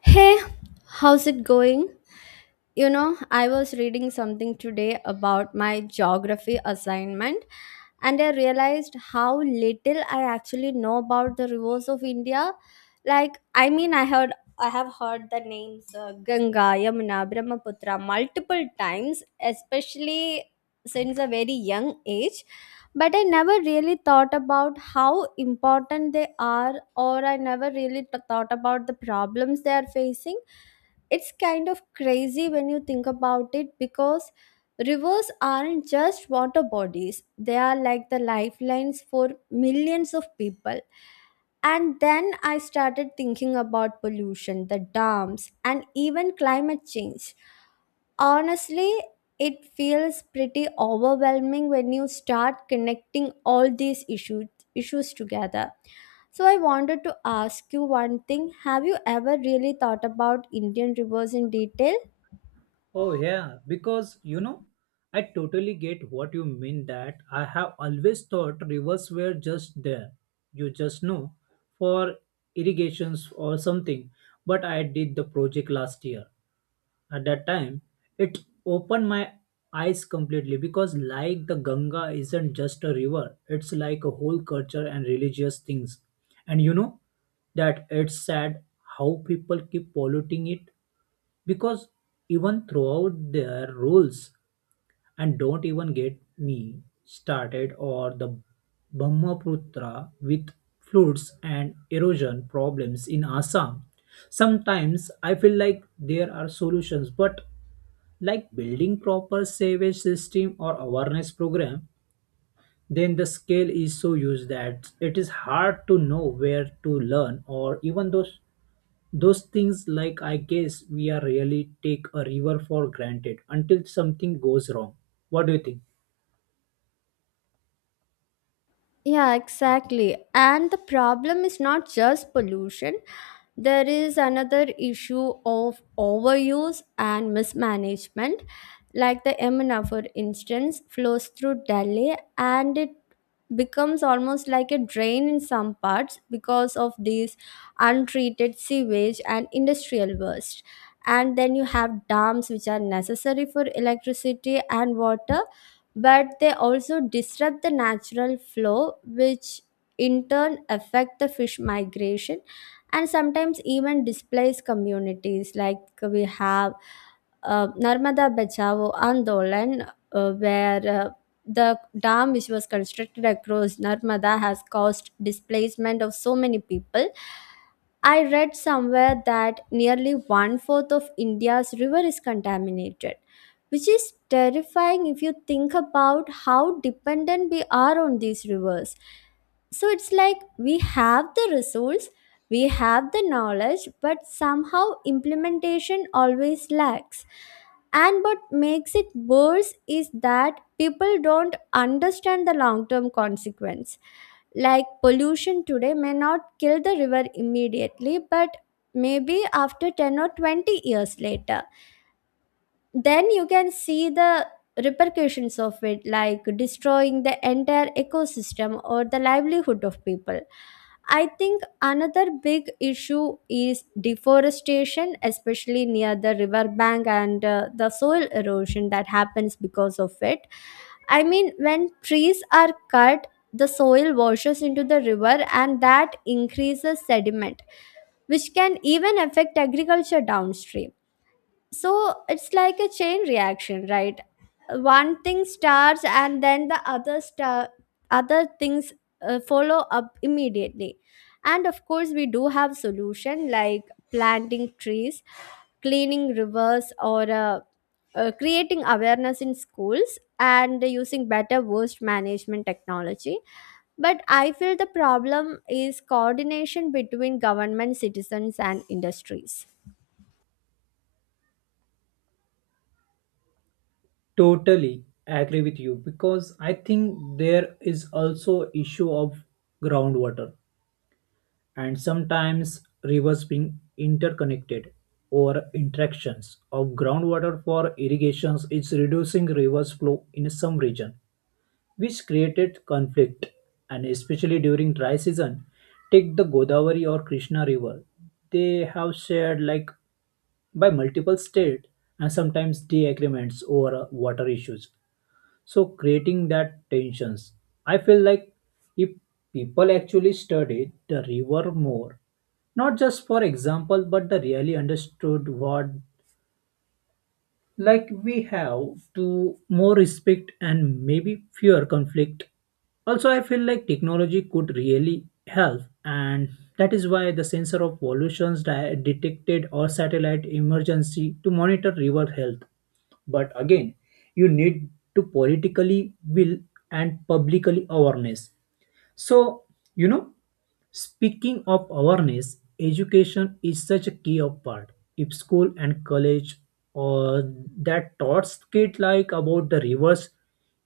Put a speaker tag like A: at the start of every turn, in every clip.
A: Hey, how's it going? You know, I was reading something today about my geography assignment and I realized how little I actually know about the rivers of India. Like, I mean, I heard I have heard the names Ganga, Yamuna, Brahmaputra multiple times, especially since a very young age. But I never really thought about how important they are, or I never really thought about the problems they are facing. It's kind of crazy when you think about it, because rivers aren't just water bodies, they are like the lifelines for millions of people. And then I started thinking about pollution, the dams, and even climate change. Honestly, it feels pretty overwhelming when you start connecting all these issues together. So I wanted to ask you one thing. Have you ever really thought about Indian rivers in detail?
B: Oh, yeah, I totally get what you mean that I have always thought rivers were just there. You just know for irrigations or something. But I did the project last year at that time it opened my eyes completely because like the Ganga isn't just a river, it's like a whole culture and religious things, and that it's sad how people keep polluting it because even throughout their rules. And don't even get me started or the Brahmaputra with floods and erosion problems in Assam. Sometimes I feel like there are solutions, but like building proper sewage system or awareness program, then the scale is so huge that it is hard to know where to learn or even those things. Like, I guess we are really take a river for granted until something goes wrong. What do you think?
A: Yeah, exactly. And the problem is not just pollution. There is another issue of overuse and mismanagement. Like the Yamuna, for instance, flows through Delhi, and it becomes almost like a drain in some parts because of these untreated sewage and industrial waste. And then you have dams, which are necessary for electricity and water, but they also disrupt the natural flow, which in turn affect the fish migration and sometimes even displace communities. Like, we have Narmada Bachao Andolan, where the dam which was constructed across Narmada has caused displacement of so many people. I read somewhere that nearly one fourth of India's river is contaminated, which is terrifying if you think about how dependent we are on these rivers. So it's like we have the resource, we have the knowledge, but somehow implementation always lacks. And what makes it worse is that people don't understand the long term consequence. Like, pollution today may not kill the river immediately, but maybe after 10 or 20 years later, then you can see the repercussions of it, like destroying the entire ecosystem or the livelihood of people. I think another big issue is deforestation, especially near the river bank, and the soil erosion that happens because of it. I mean, when trees are cut, the soil washes into the river, and that increases sediment, which can even affect agriculture downstream. So it's like a chain reaction, right? One thing starts and then the other star other things follow up immediately. And of course, we do have solution, like planting trees, cleaning rivers, or creating awareness in schools, and using better waste management technology. But I feel the problem is coordination between government, citizens, and industries.
B: Totally agree with you because I think there is also issue of groundwater and sometimes rivers being interconnected or interactions of groundwater for irrigations is reducing rivers flow in some region, which created conflict, and especially during dry season. Take the Godavari or Krishna river, they have shared like by multiple state, and sometimes disagreements over water issues, so creating that tensions. I feel like if people actually studied the river more, not just for example but they really understood what, like we have to more respect and maybe fewer conflict. Also, I feel like technology could really help, and that is why the sensor of pollutions detected or satellite emergency to monitor river health. But again, you need to politically will and publicly awareness. So, you know, speaking of awareness, education is such a key of part. If school and college or that taught kids like about the rivers,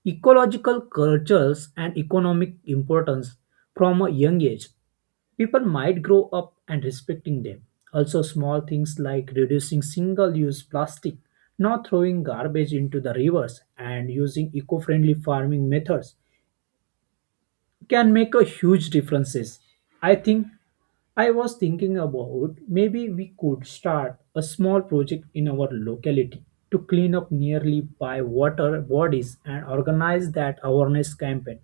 B: ecological cultures and economic importance from a young age, people might grow up and respecting them. Also, small things like reducing single use plastic, not throwing garbage into the rivers, and using eco friendly farming methods can make a huge differences. I think I was thinking about maybe we could start a small project in our locality to clean up nearly by water bodies and organize that awareness campaign.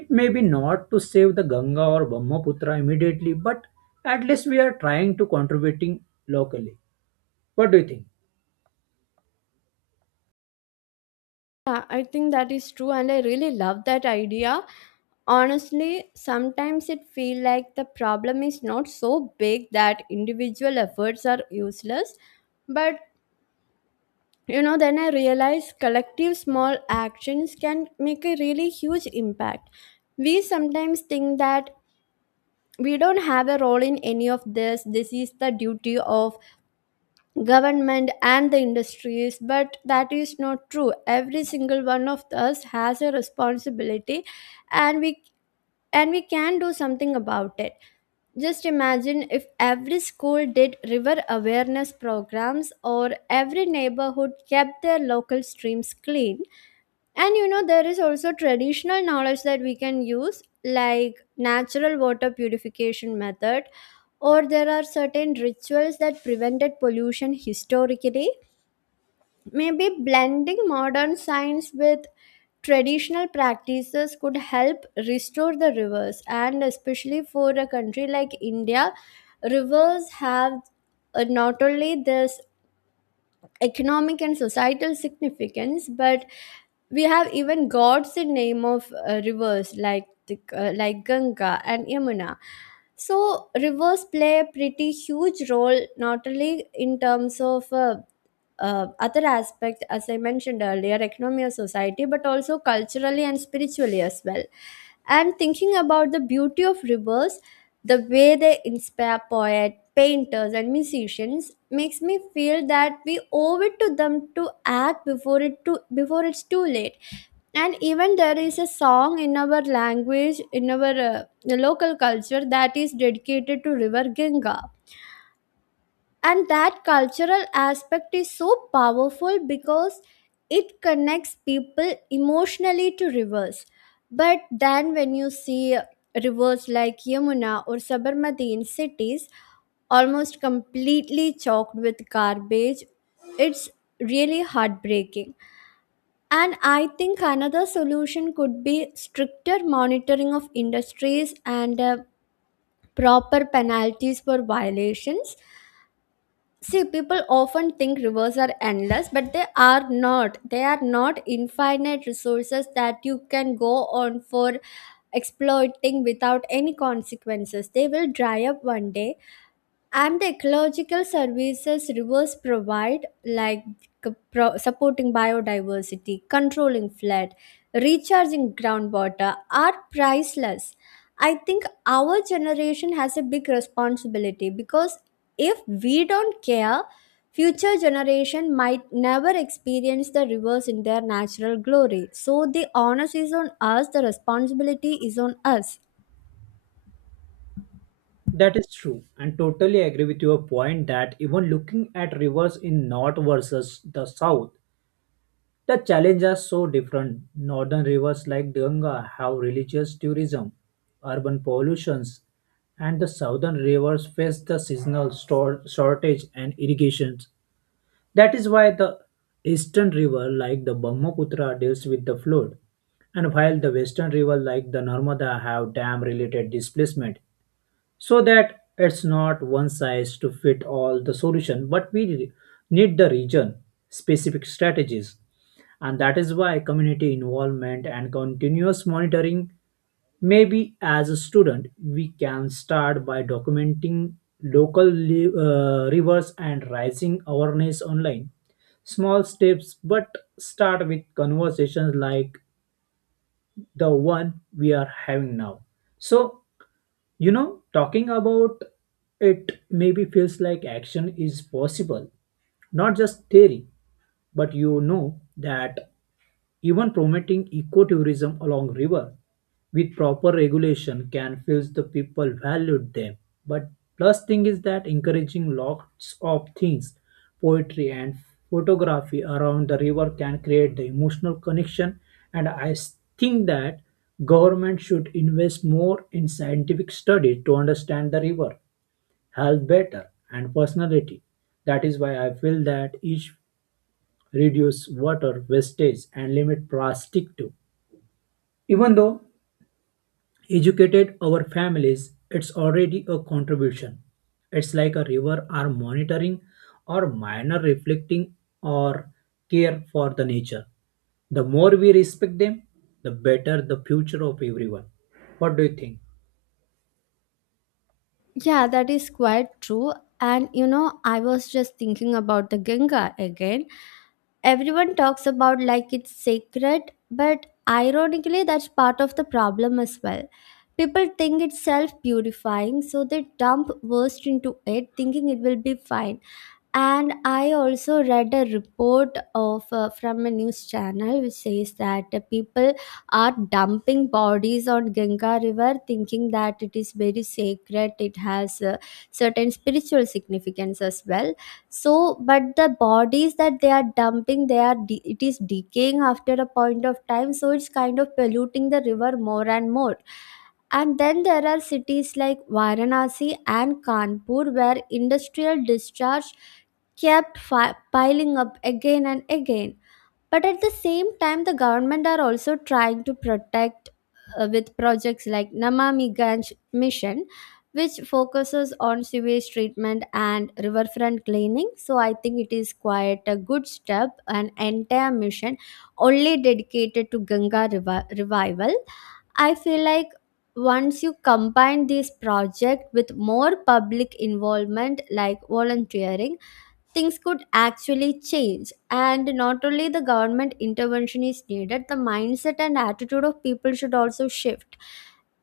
B: It may be not to save the Ganga or Brahmaputra immediately, but at least we are trying to contributing locally. What do you think?
A: Yeah, I think that is true, and I really love that idea. Honestly, sometimes it feels like the problem is not so big that individual efforts are useless, but you know, then I realize collective small actions can make a really huge impact. We sometimes think that we don't have a role in any of this, this is the duty of government and the industries, but that is not true. Every single one of us has a responsibility, and we and we can do something about it. Just imagine if every school did river awareness programs, or every neighborhood kept their local streams clean. And you know, there is also traditional knowledge that we can use, like natural water purification method, or there are certain rituals that prevented pollution historically. Maybe blending modern science with traditional practices could help restore the rivers, and especially for a country like India, rivers have, not only this economic and societal significance, but we have even gods in name of rivers like Ganga and Yamuna. So rivers play a pretty huge role, not only in terms of other aspect, as I mentioned earlier, economy of society, but also culturally and spiritually as well. And thinking about the beauty of rivers, the way they inspire poets, painters, and musicians makes me feel that we owe it to them to act before it's too late. And even, there is a song in our language, in our local culture, that is dedicated to river Ganga, and that cultural aspect is so powerful because it connects people emotionally to rivers. But then, when you see rivers like Yamuna or Sabarmati in cities, almost completely choked with garbage, it's really heartbreaking. And I think another solution could be stricter monitoring of industries and proper penalties for violations. See, people often think rivers are endless, but they are not. They are not infinite resources that you can go on for exploiting without any consequences. They will dry up one day, and the ecological services rivers provide, like supporting biodiversity, controlling flood, recharging groundwater, are priceless. I think our generation has a big responsibility, because if we don't care, future generation might never experience the rivers in their natural glory. So the onus is on us, the responsibility is on us.
B: That is true, and totally agree with your point that even looking at rivers in north versus the south. The challenges are so different. Northern rivers like Ganga have religious tourism, urban pollutions, and the southern rivers face the shortage and irrigations. That is why the eastern river like the Brahmaputra deals with the flood, and while the western river like the Narmada have dam related displacement. So that it's not one size to fit all the solution, but need the region specific strategies, and that is why community involvement and continuous monitoring. Maybe as a student, we can start by documenting local rivers and rising awareness online. Small steps, but start with conversations like the one we are having now. So, you know, talking about it maybe feels like action is possible, not just theory, but you know that even promoting ecotourism along river with proper regulation can feels the people valued them. But plus thing is that encouraging lots of things, poetry and photography around the river can create the emotional connection. And think that government should invest more in scientific studies to understand the river, health better, and personality. That is why I feel that each reduce water wastage and limit plastic too. Even though educated our families, it's already a contribution. It's like a river are monitoring or minor reflecting or care for the nature. The more we respect them, the better the future of everyone. What do you think?
A: Yeah, that is quite true. And you know, I was just thinking about the Ganga again. Everyone talks about like it's sacred, but ironically, that's part of the problem as well. People think it's self purifying, so they dump waste into it, thinking it will be fine. And I also read a report of, from a news channel, which says that people are dumping bodies on Ganga river, thinking that it is very sacred, it has, certain spiritual significance as well. So, but the bodies that they are dumping, it is decaying after a point of time, so it's kind of polluting the river more and more. And then there are cities like Varanasi and Kanpur where industrial discharge kept piling up again and again. But at the same time, the government are also trying to protect, with projects like Namami Gange Mission, which focuses on sewage treatment and riverfront cleaning. So I think it is quite a good step, an entire mission only dedicated to Ganga revival. I feel like once you combine this project with more public involvement, like volunteering, things could actually change. And not only the government intervention is needed, the mindset and attitude of people should also shift.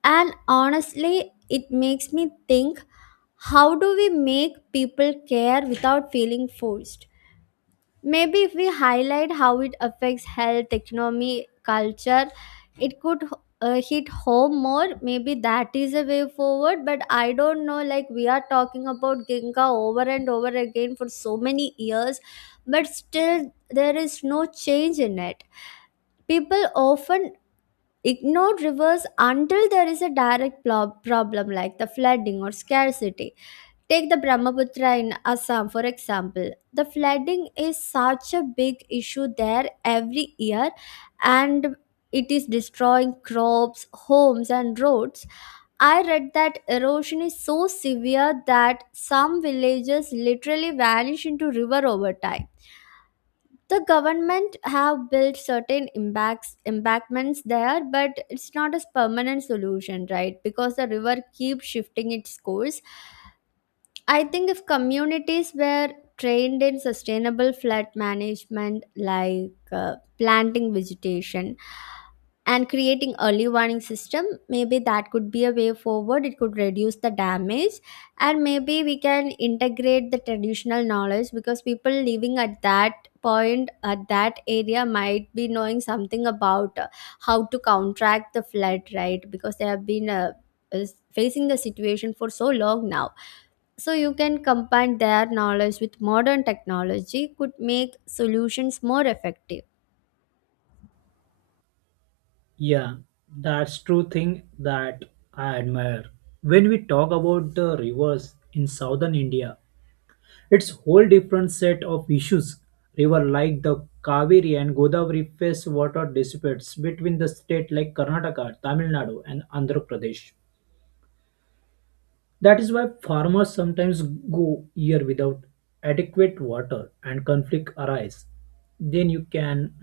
A: And honestly, it makes me think, how do we make people care without feeling forced? Maybe if we highlight how it affects health, economy, culture, it could hit home more. Maybe that is a way forward. But I don't know, like, we are talking about Ginga over and over again for so many years, but still there is no change in it. People often ignore rivers until there is a direct problem, like the flooding or scarcity. Take the Brahmaputra in Assam, for example. The flooding is such a big issue there every year, and it is destroying crops, homes, and roads. I read that erosion is so severe that some villages literally vanish into river over time. The government have built certain embankments there, but it's not a permanent solution, right? Because the river keeps shifting its course. I think if communities were trained in sustainable flood management, like planting vegetation and creating early warning system, maybe that could be a way forward. It could reduce the damage, and maybe we can integrate the traditional knowledge, because people living at that point at that area might be knowing something about how to counteract the flood, right? Because they have been, is facing the situation for so long now. So you can combine their knowledge with modern technology, could make solutions more effective.
B: Yeah, that's true thing that I admire. When we talk about the rivers in southern India, it's whole different set of issues. River like the Kaveri and Godavari face water disputes between the state like Karnataka, Tamil Nadu and Andhra Pradesh. That is why farmers sometimes go year without adequate water and conflict arise. Then you can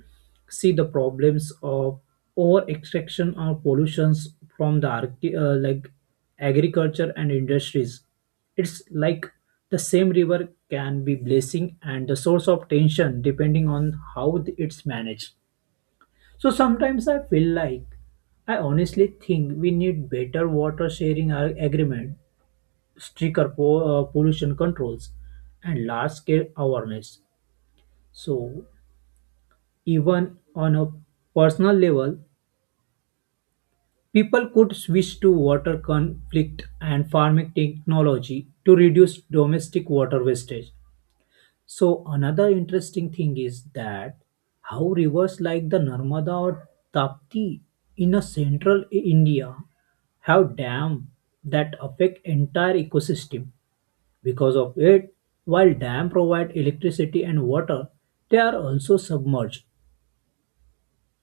B: see the problems of over extraction or pollutions from the like agriculture and industries. It's like the same river can be blessing and the source of tension depending on how it's managed. So sometimes I feel like I honestly think we need better water sharing agreement, stricter pollution controls, and large-scale awareness. So even on a personal level, people could switch to water conflict and farming technology to reduce domestic water wastage. So another interesting thing is that how rivers like the Narmada or Tapti in a central India have dam that affect entire ecosystem. Because of it, while dams provide electricity and water, they are also submerged,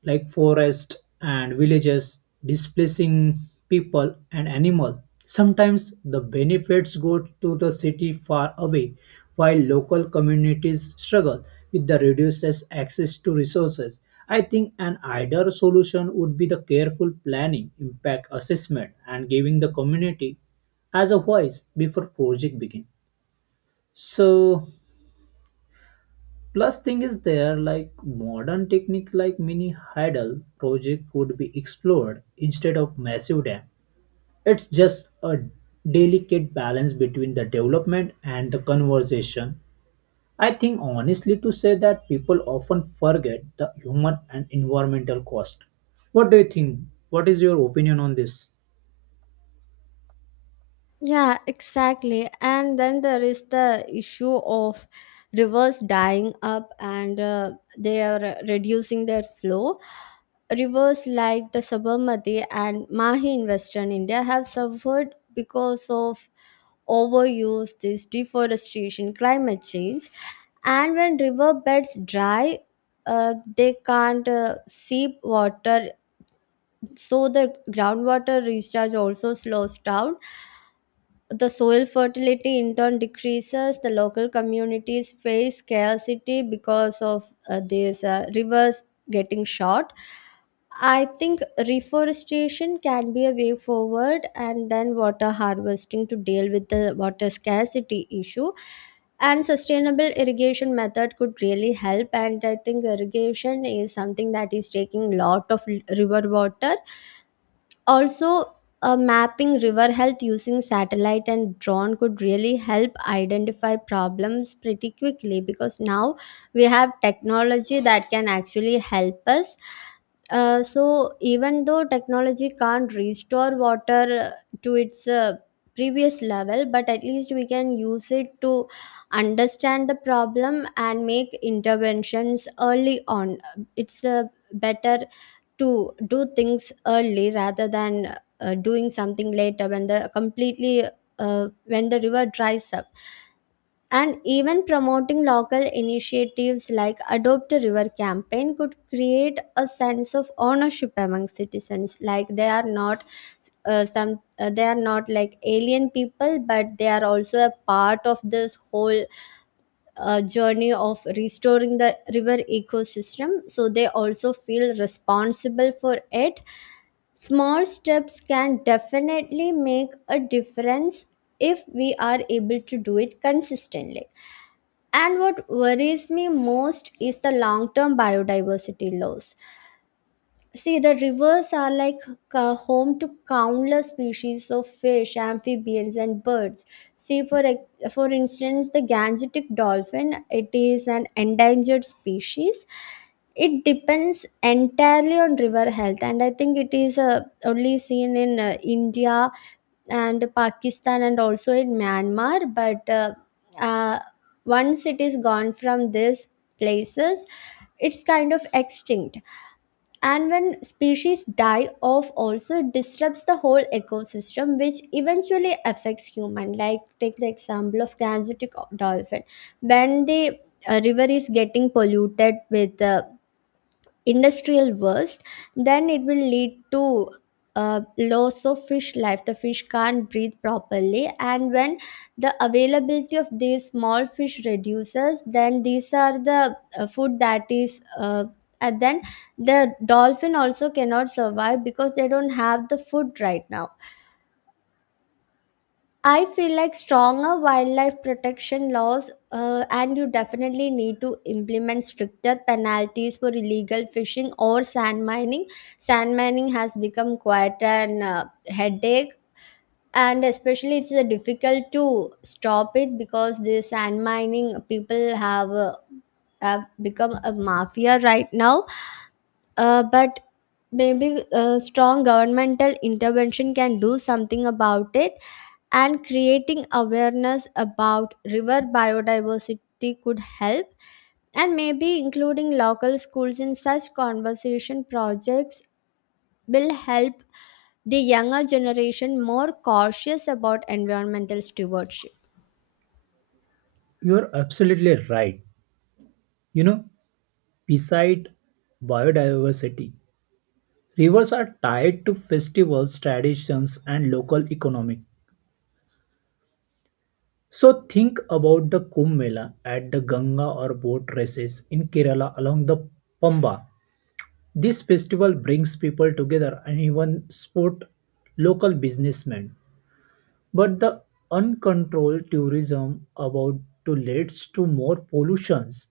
B: like forests and villages, displacing people and animals. Sometimes the benefits go to the city far away, while local communities struggle with the reduces access to resources. I think an ideal solution would be the careful planning, impact assessment, and giving the community as a voice before project begin. So plus, thing is there like modern technique like mini hydel project could be explored instead of massive dam. It's just a delicate balance between the development and the conversation. I think honestly to say that people often forget the human and environmental cost. What do you think? What is your opinion on this?
A: Yeah, exactly. And then there is the issue of rivers dying up, and they are reducing their flow. Rivers like the Sabarmati and Mahi in Western India have suffered because of overuse, this deforestation, climate change. And when river beds dry, they can't seep water, so the groundwater recharge also slows down, the soil fertility in turn decreases. The local communities face scarcity because of these rivers getting short. I think reforestation can be a way forward, and then water harvesting to deal with the water scarcity issue. And sustainable irrigation method could really help. And I think irrigation is something that is taking lot of river water. Also, mapping river health using satellite and drone could really help identify problems pretty quickly, because now we have technology that can actually help us. So, even though technology can't restore water to its previous level, but at least we can use it to understand the problem and make interventions early on. It's a better to do things early rather than doing something later when the completely when the river dries up. And even promoting local initiatives like adopt a river campaign could create a sense of ownership among citizens, like they are not some they are not like alien people, but they are also a part of this whole journey of restoring the river ecosystem, so they also feel responsible for it. Small steps can definitely make a difference if we are able to do it consistently. And what worries me most is the long term biodiversity loss. See, the rivers are like home to countless species of fish, amphibians, and birds. See, for instance, the Gangetic dolphin. It is an endangered species. It depends entirely on river health, and I think it is only seen in India and Pakistan, and also in Myanmar. But uh, Once it is gone from these places, it's kind of extinct. And when species die off, also disrupts the whole ecosystem, which eventually affects human. Like take the example of Gangetic dolphin: when the river is getting polluted with industrial burst, then it will lead to loss of fish life. The fish can't breathe properly, and when the availability of these small fish reduces, then these are the food that is and then the dolphin also cannot survive because they don't have the food. Right now I feel like stronger wildlife protection laws, and you definitely need to implement stricter penalties for illegal fishing or sand mining. Sand mining has become quite an headache, and especially it's difficult to stop it because the sand mining people have become a mafia right now. But maybe strong governmental intervention can do something about it, and creating awareness about river biodiversity could help. And maybe including local schools in such conversation projects will help the younger generation more cautious about environmental stewardship.
B: You're absolutely right. You know, beside biodiversity, rivers are tied to festivals, traditions, and local economy. So think about the Kumbh Mela at the Ganga or boat races in Kerala along the Pamba. This festival brings people together and even support local businessmen. But the uncontrolled tourism about to leads to more pollutions,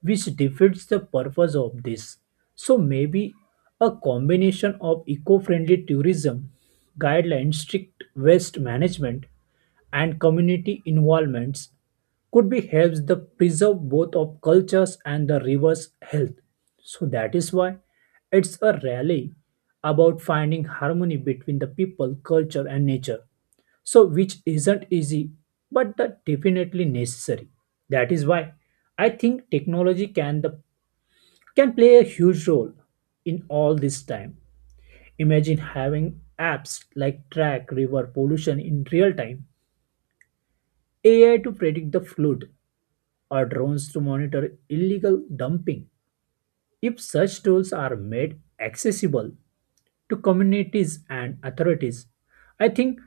B: which defeats the purpose of this. So maybe a combination of eco-friendly tourism, guidelines, strict waste management, and community involvements could be helps the preserve both of cultures and the river's health. So that is why it's a rally about finding harmony between the people, culture, and nature, so which isn't easy but that definitely necessary. That is why I think technology can the can play a huge role in all this time. Imagine having apps like track river pollution in real time, AI to predict the flood, or drones to monitor illegal dumping. If such tools are made accessible to communities and authorities, I think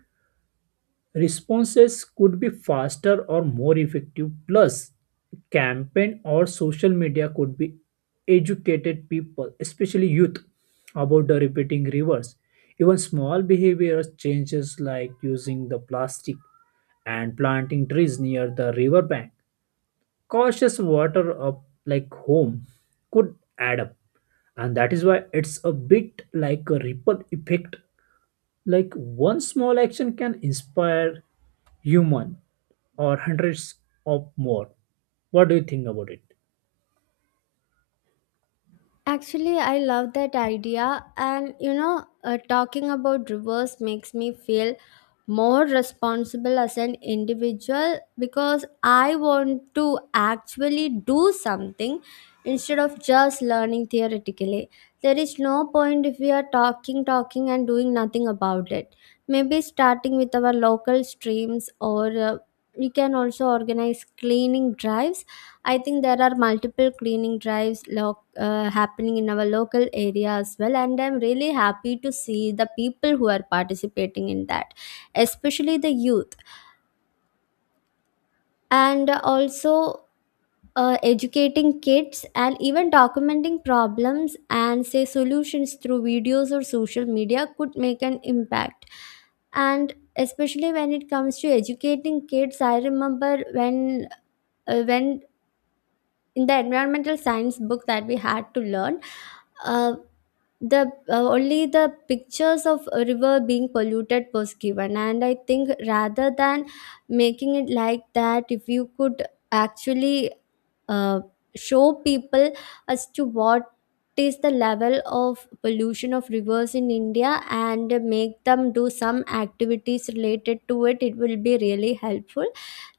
B: responses could be faster or more effective. Plus, campaign or social media could be educated people, especially youth, about the repeating rivers. Even small behavior changes like using the plastic and planting trees near the riverbank, cautious water up like home could add up. And that is why it's a bit like a ripple effect, like one small action can inspire human or hundreds of more. What do you think about it?
A: Actually, I love that idea, and you know, talking about reverse makes me feel more responsible as an individual because I want to actually do something instead of just learning theoretically. There is no point if we are talking, talking, and doing nothing about it. Maybe starting with our local streams, or we can also organize cleaning drives. I think there are multiple cleaning drives, local happening in our local area as well, and I'm really happy to see the people who are participating in that, especially the youth. And also educating kids and even documenting problems and say solutions through videos or social media could make an impact. And especially when it comes to educating kids, I remember when uh, when in the environmental science book that we had to learn, uh, the only the pictures of a river being polluted was given, and I think rather than making it like that, if you could actually uh, show people as to what is the level of pollution of rivers in India and make them do some activities related to it, it will be really helpful.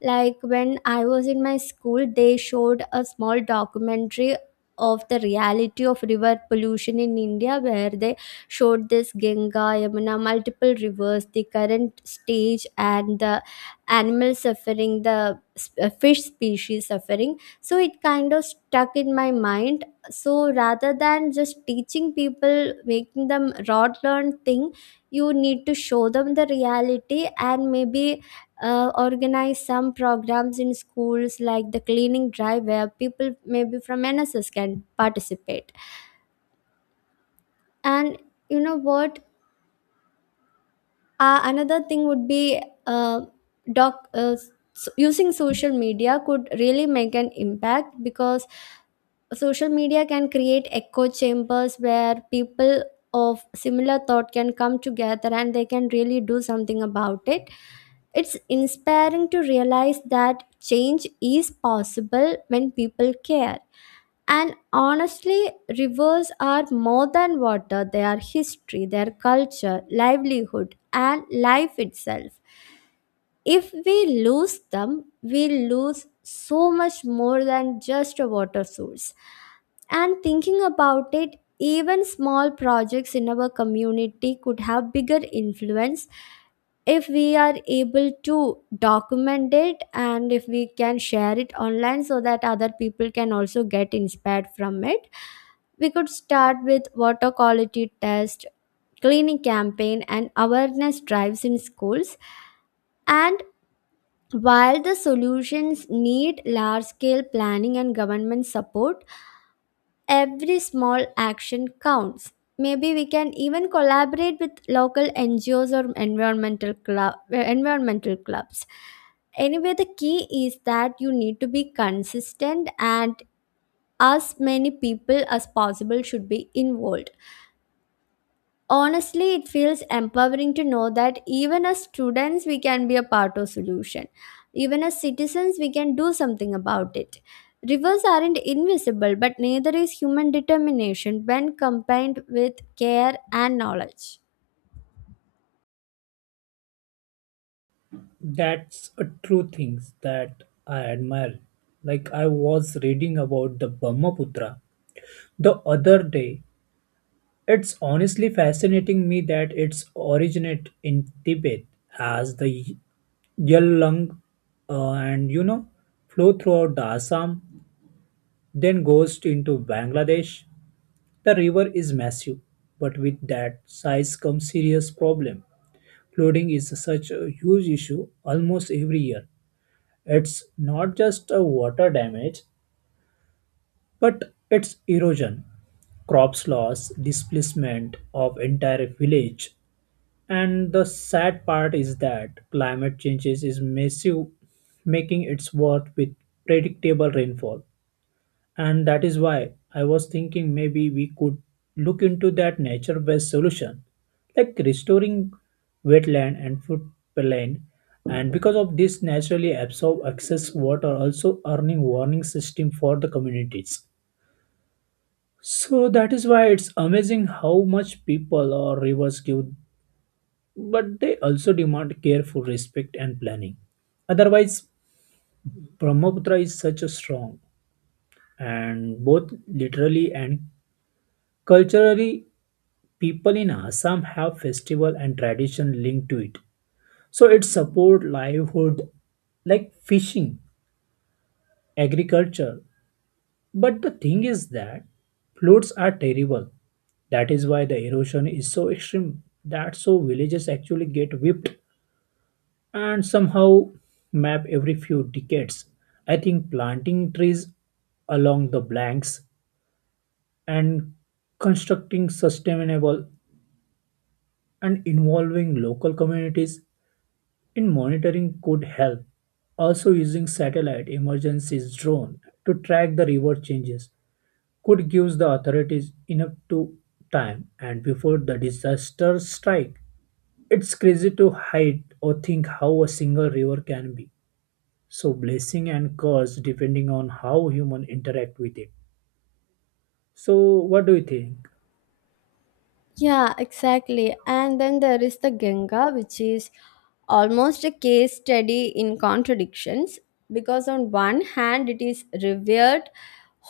A: Like when I was in my school, they showed a small documentary of the reality of river pollution in India, where they showed this Ganga, Yamuna, multiple rivers, the current stage and the animal suffering, the fish species suffering. So it kind of stuck in my mind. So rather than just teaching people, making them rod learn thing, you need to show them the reality, and maybe organize some programs in schools like the cleaning drive where people maybe from NSS can participate. And you know what, another thing would be doc uh, using social media could really make an impact, because social media can create echo chambers where people of similar thought can come together, and they can really do something about it. It's inspiring to realize that change is possible when people care. And honestly, rivers are more than water. They are history, their culture, livelihood, and life itself. If we lose them, we lose so much more than just a water source. And thinking about it, even small projects in our community could have bigger influence if we are able to document it and if we can share it online so that other people can also get inspired from it. We could start with water quality test, cleaning campaign, and awareness drives in schools. And while the solutions need large scale planning and government support, every small action counts. Maybe we can even collaborate with local NGOs or environmental clubs. Anyway, the key is that you need to be consistent and as many people as possible should be involved. Honestly, it feels empowering to know that even as students we can be a part of solution, even as citizens we can do something about it. Rivers aren't invisible, but neither is human determination when combined with care and knowledge.
B: That's a true thing that I admire. Like I was reading about the Brahmaputra the other day. It's honestly fascinating me that its originate in Tibet as the Yelung, and you know flow throughout the Assam, then goes into Bangladesh. The river is massive, but with that size comes serious problem. Flooding is such a huge issue almost every year. It's not just a water damage, but it's erosion, crops loss, displacement of entire village. And the sad part is that climate changes is massive, making it worse with predictable rainfall. And that is why I was thinking maybe we could look into that nature based solution, like restoring wetland and floodplain. And because of this, naturally absorb excess water, also earning warning system for the communities. So that is why it's amazing how much people or rivers give, but they also demand careful respect and planning. Otherwise, Brahmaputra is such a strong and both literally and culturally. People in Assam have festival and tradition linked to it. So it support livelihood like fishing, agriculture. But the thing is that floods are terrible. That is why the erosion is so extreme. That's so villages actually get whipped and somehow map every few decades. I think planting trees along the banks and constructing sustainable and involving local communities in monitoring could help. Also, using satellite emergency drone to track the river changes could give the authorities enough to time and before the disaster strike. It's crazy to hide or think how a single river can be so blessing and curse depending on how human interact with it. So, what do you think?
A: Yeah, exactly. And then there is the Ganga, which is almost a case study in contradictions, because on one hand, it is revered,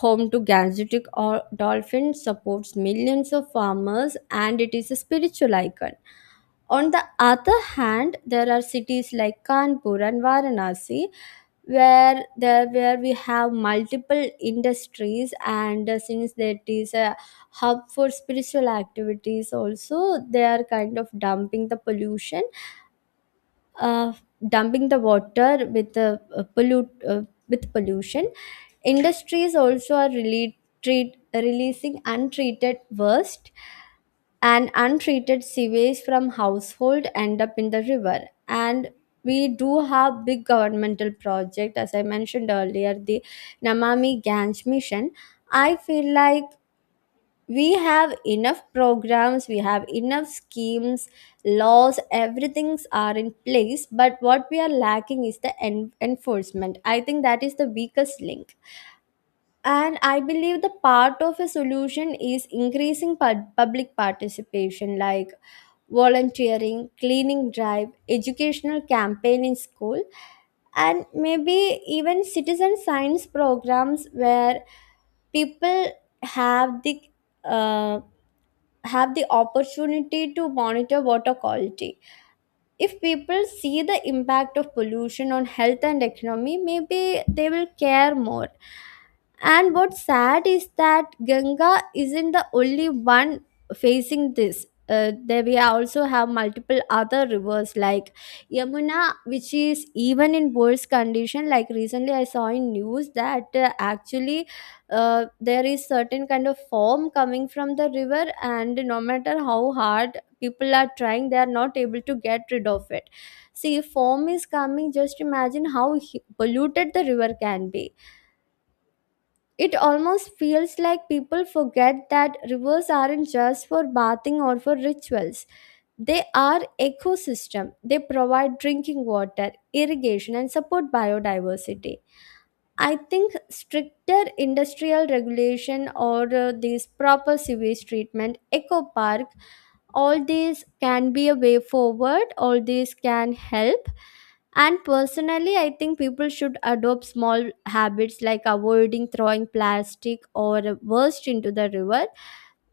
A: home to Gangetic or dolphin, supports millions of farmers, and it is a spiritual icon. On the other hand, there are cities like Kanpur and Varanasi, where there where we have multiple industries, and since that is a hub for spiritual activities also, they are kind of dumping the pollution, uh, dumping the water with the pollute with pollution. Industries also are really releasing untreated waste, and untreated sewage from household end up in the river. And we do have big governmental project, as I mentioned earlier, the Namami Gange mission. I feel like we have enough programs, we have enough schemes, laws, everything's are in place, but what we are lacking is the enforcement. I think that is the weakest link. And I believe the part of a solution is increasing public participation, like volunteering cleaning drive, educational campaign in school, and maybe even citizen science programs where people have the uh, have the opportunity to monitor water quality. If people see the impact of pollution on health and economy, maybe they will care more. And what's sad is that Ganga isn't the only one facing this. There we also have multiple other rivers like Yamuna, which is even in worse condition. Like recently, I saw in news that actually there is certain kind of foam coming from the river, and no matter how hard people are trying, they are not able to get rid of it. See, foam is coming. Just imagine how polluted the river can be. It almost feels like people forget that rivers aren't just for bathing or for rituals. They are ecosystem. They provide drinking water, irrigation, and support biodiversity. I think stricter industrial regulation or this proper sewage treatment, eco park, all these can be a way forward, all these can help. And personally, I think people should adopt small habits like avoiding throwing plastic or waste into the river.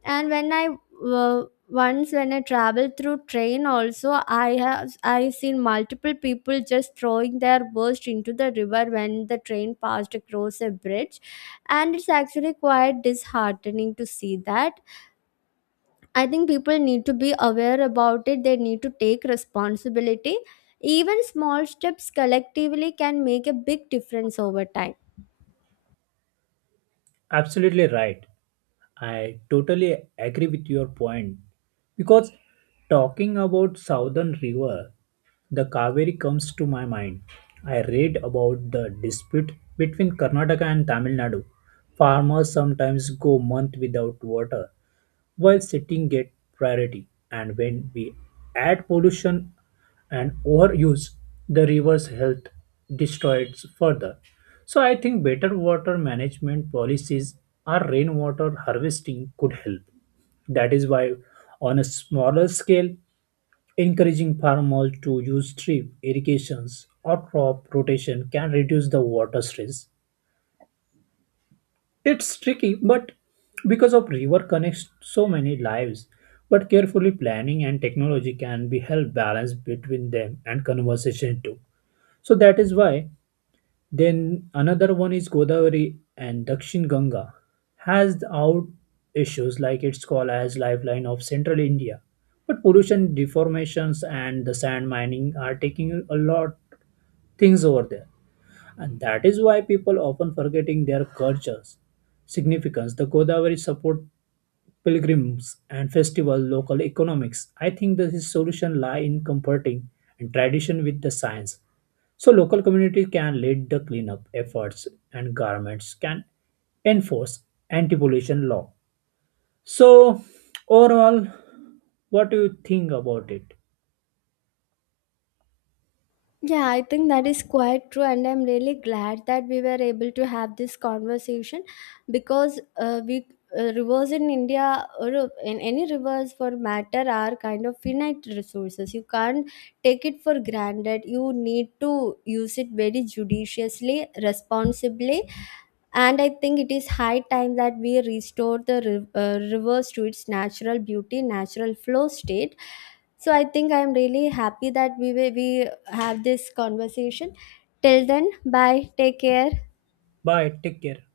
A: And when I uh, once when I traveled through train also, I seen multiple people just throwing their waste into the river when the train passed across a bridge, and it's actually quite disheartening to see that. I think people need to be aware about it. They need to take responsibility. Even small steps collectively can make a big difference over time.
B: Absolutely right. I totally agree with your point because talking about southern river, the Kaveri comes to my mind. I read about the dispute between Karnataka and Tamil Nadu. Farmers sometimes go months without water while sitting get priority. And when we add pollution and overuse, the river's health destroys further. So I think better water management policies or rainwater harvesting could help. That is why, on a smaller scale, encouraging farmers to use drip irrigations or crop rotation can reduce the water stress. It's tricky, but because of river connects so many lives, but carefully planning and technology can be help balance between them and conversation too. So that is why then another one is Godavari and Dakshin Ganga has out issues like it's called as lifeline of central India. But pollution, deformations and the sand mining are taking a lot things over there. And that is why people often forgetting their cultures. Significance. The Godavari support pilgrims and festival local economics. I think that his solution lie in comforting and tradition with the science. So local community can lead the cleanup efforts and governments can enforce anti-pollution law. So overall, what do you think about it?
A: Yeah, I think that is quite true, and I'm really glad that we were able to have this conversation, because we rivers in India or in any rivers for matter are kind of finite resources. You can't take it for granted. You need to use it very judiciously, responsibly, and I think it is high time that we restore the rivers to its natural beauty, natural flow state. So I think I am really happy that we we have this conversation. Till then, bye. Take care.
B: Bye. Take care.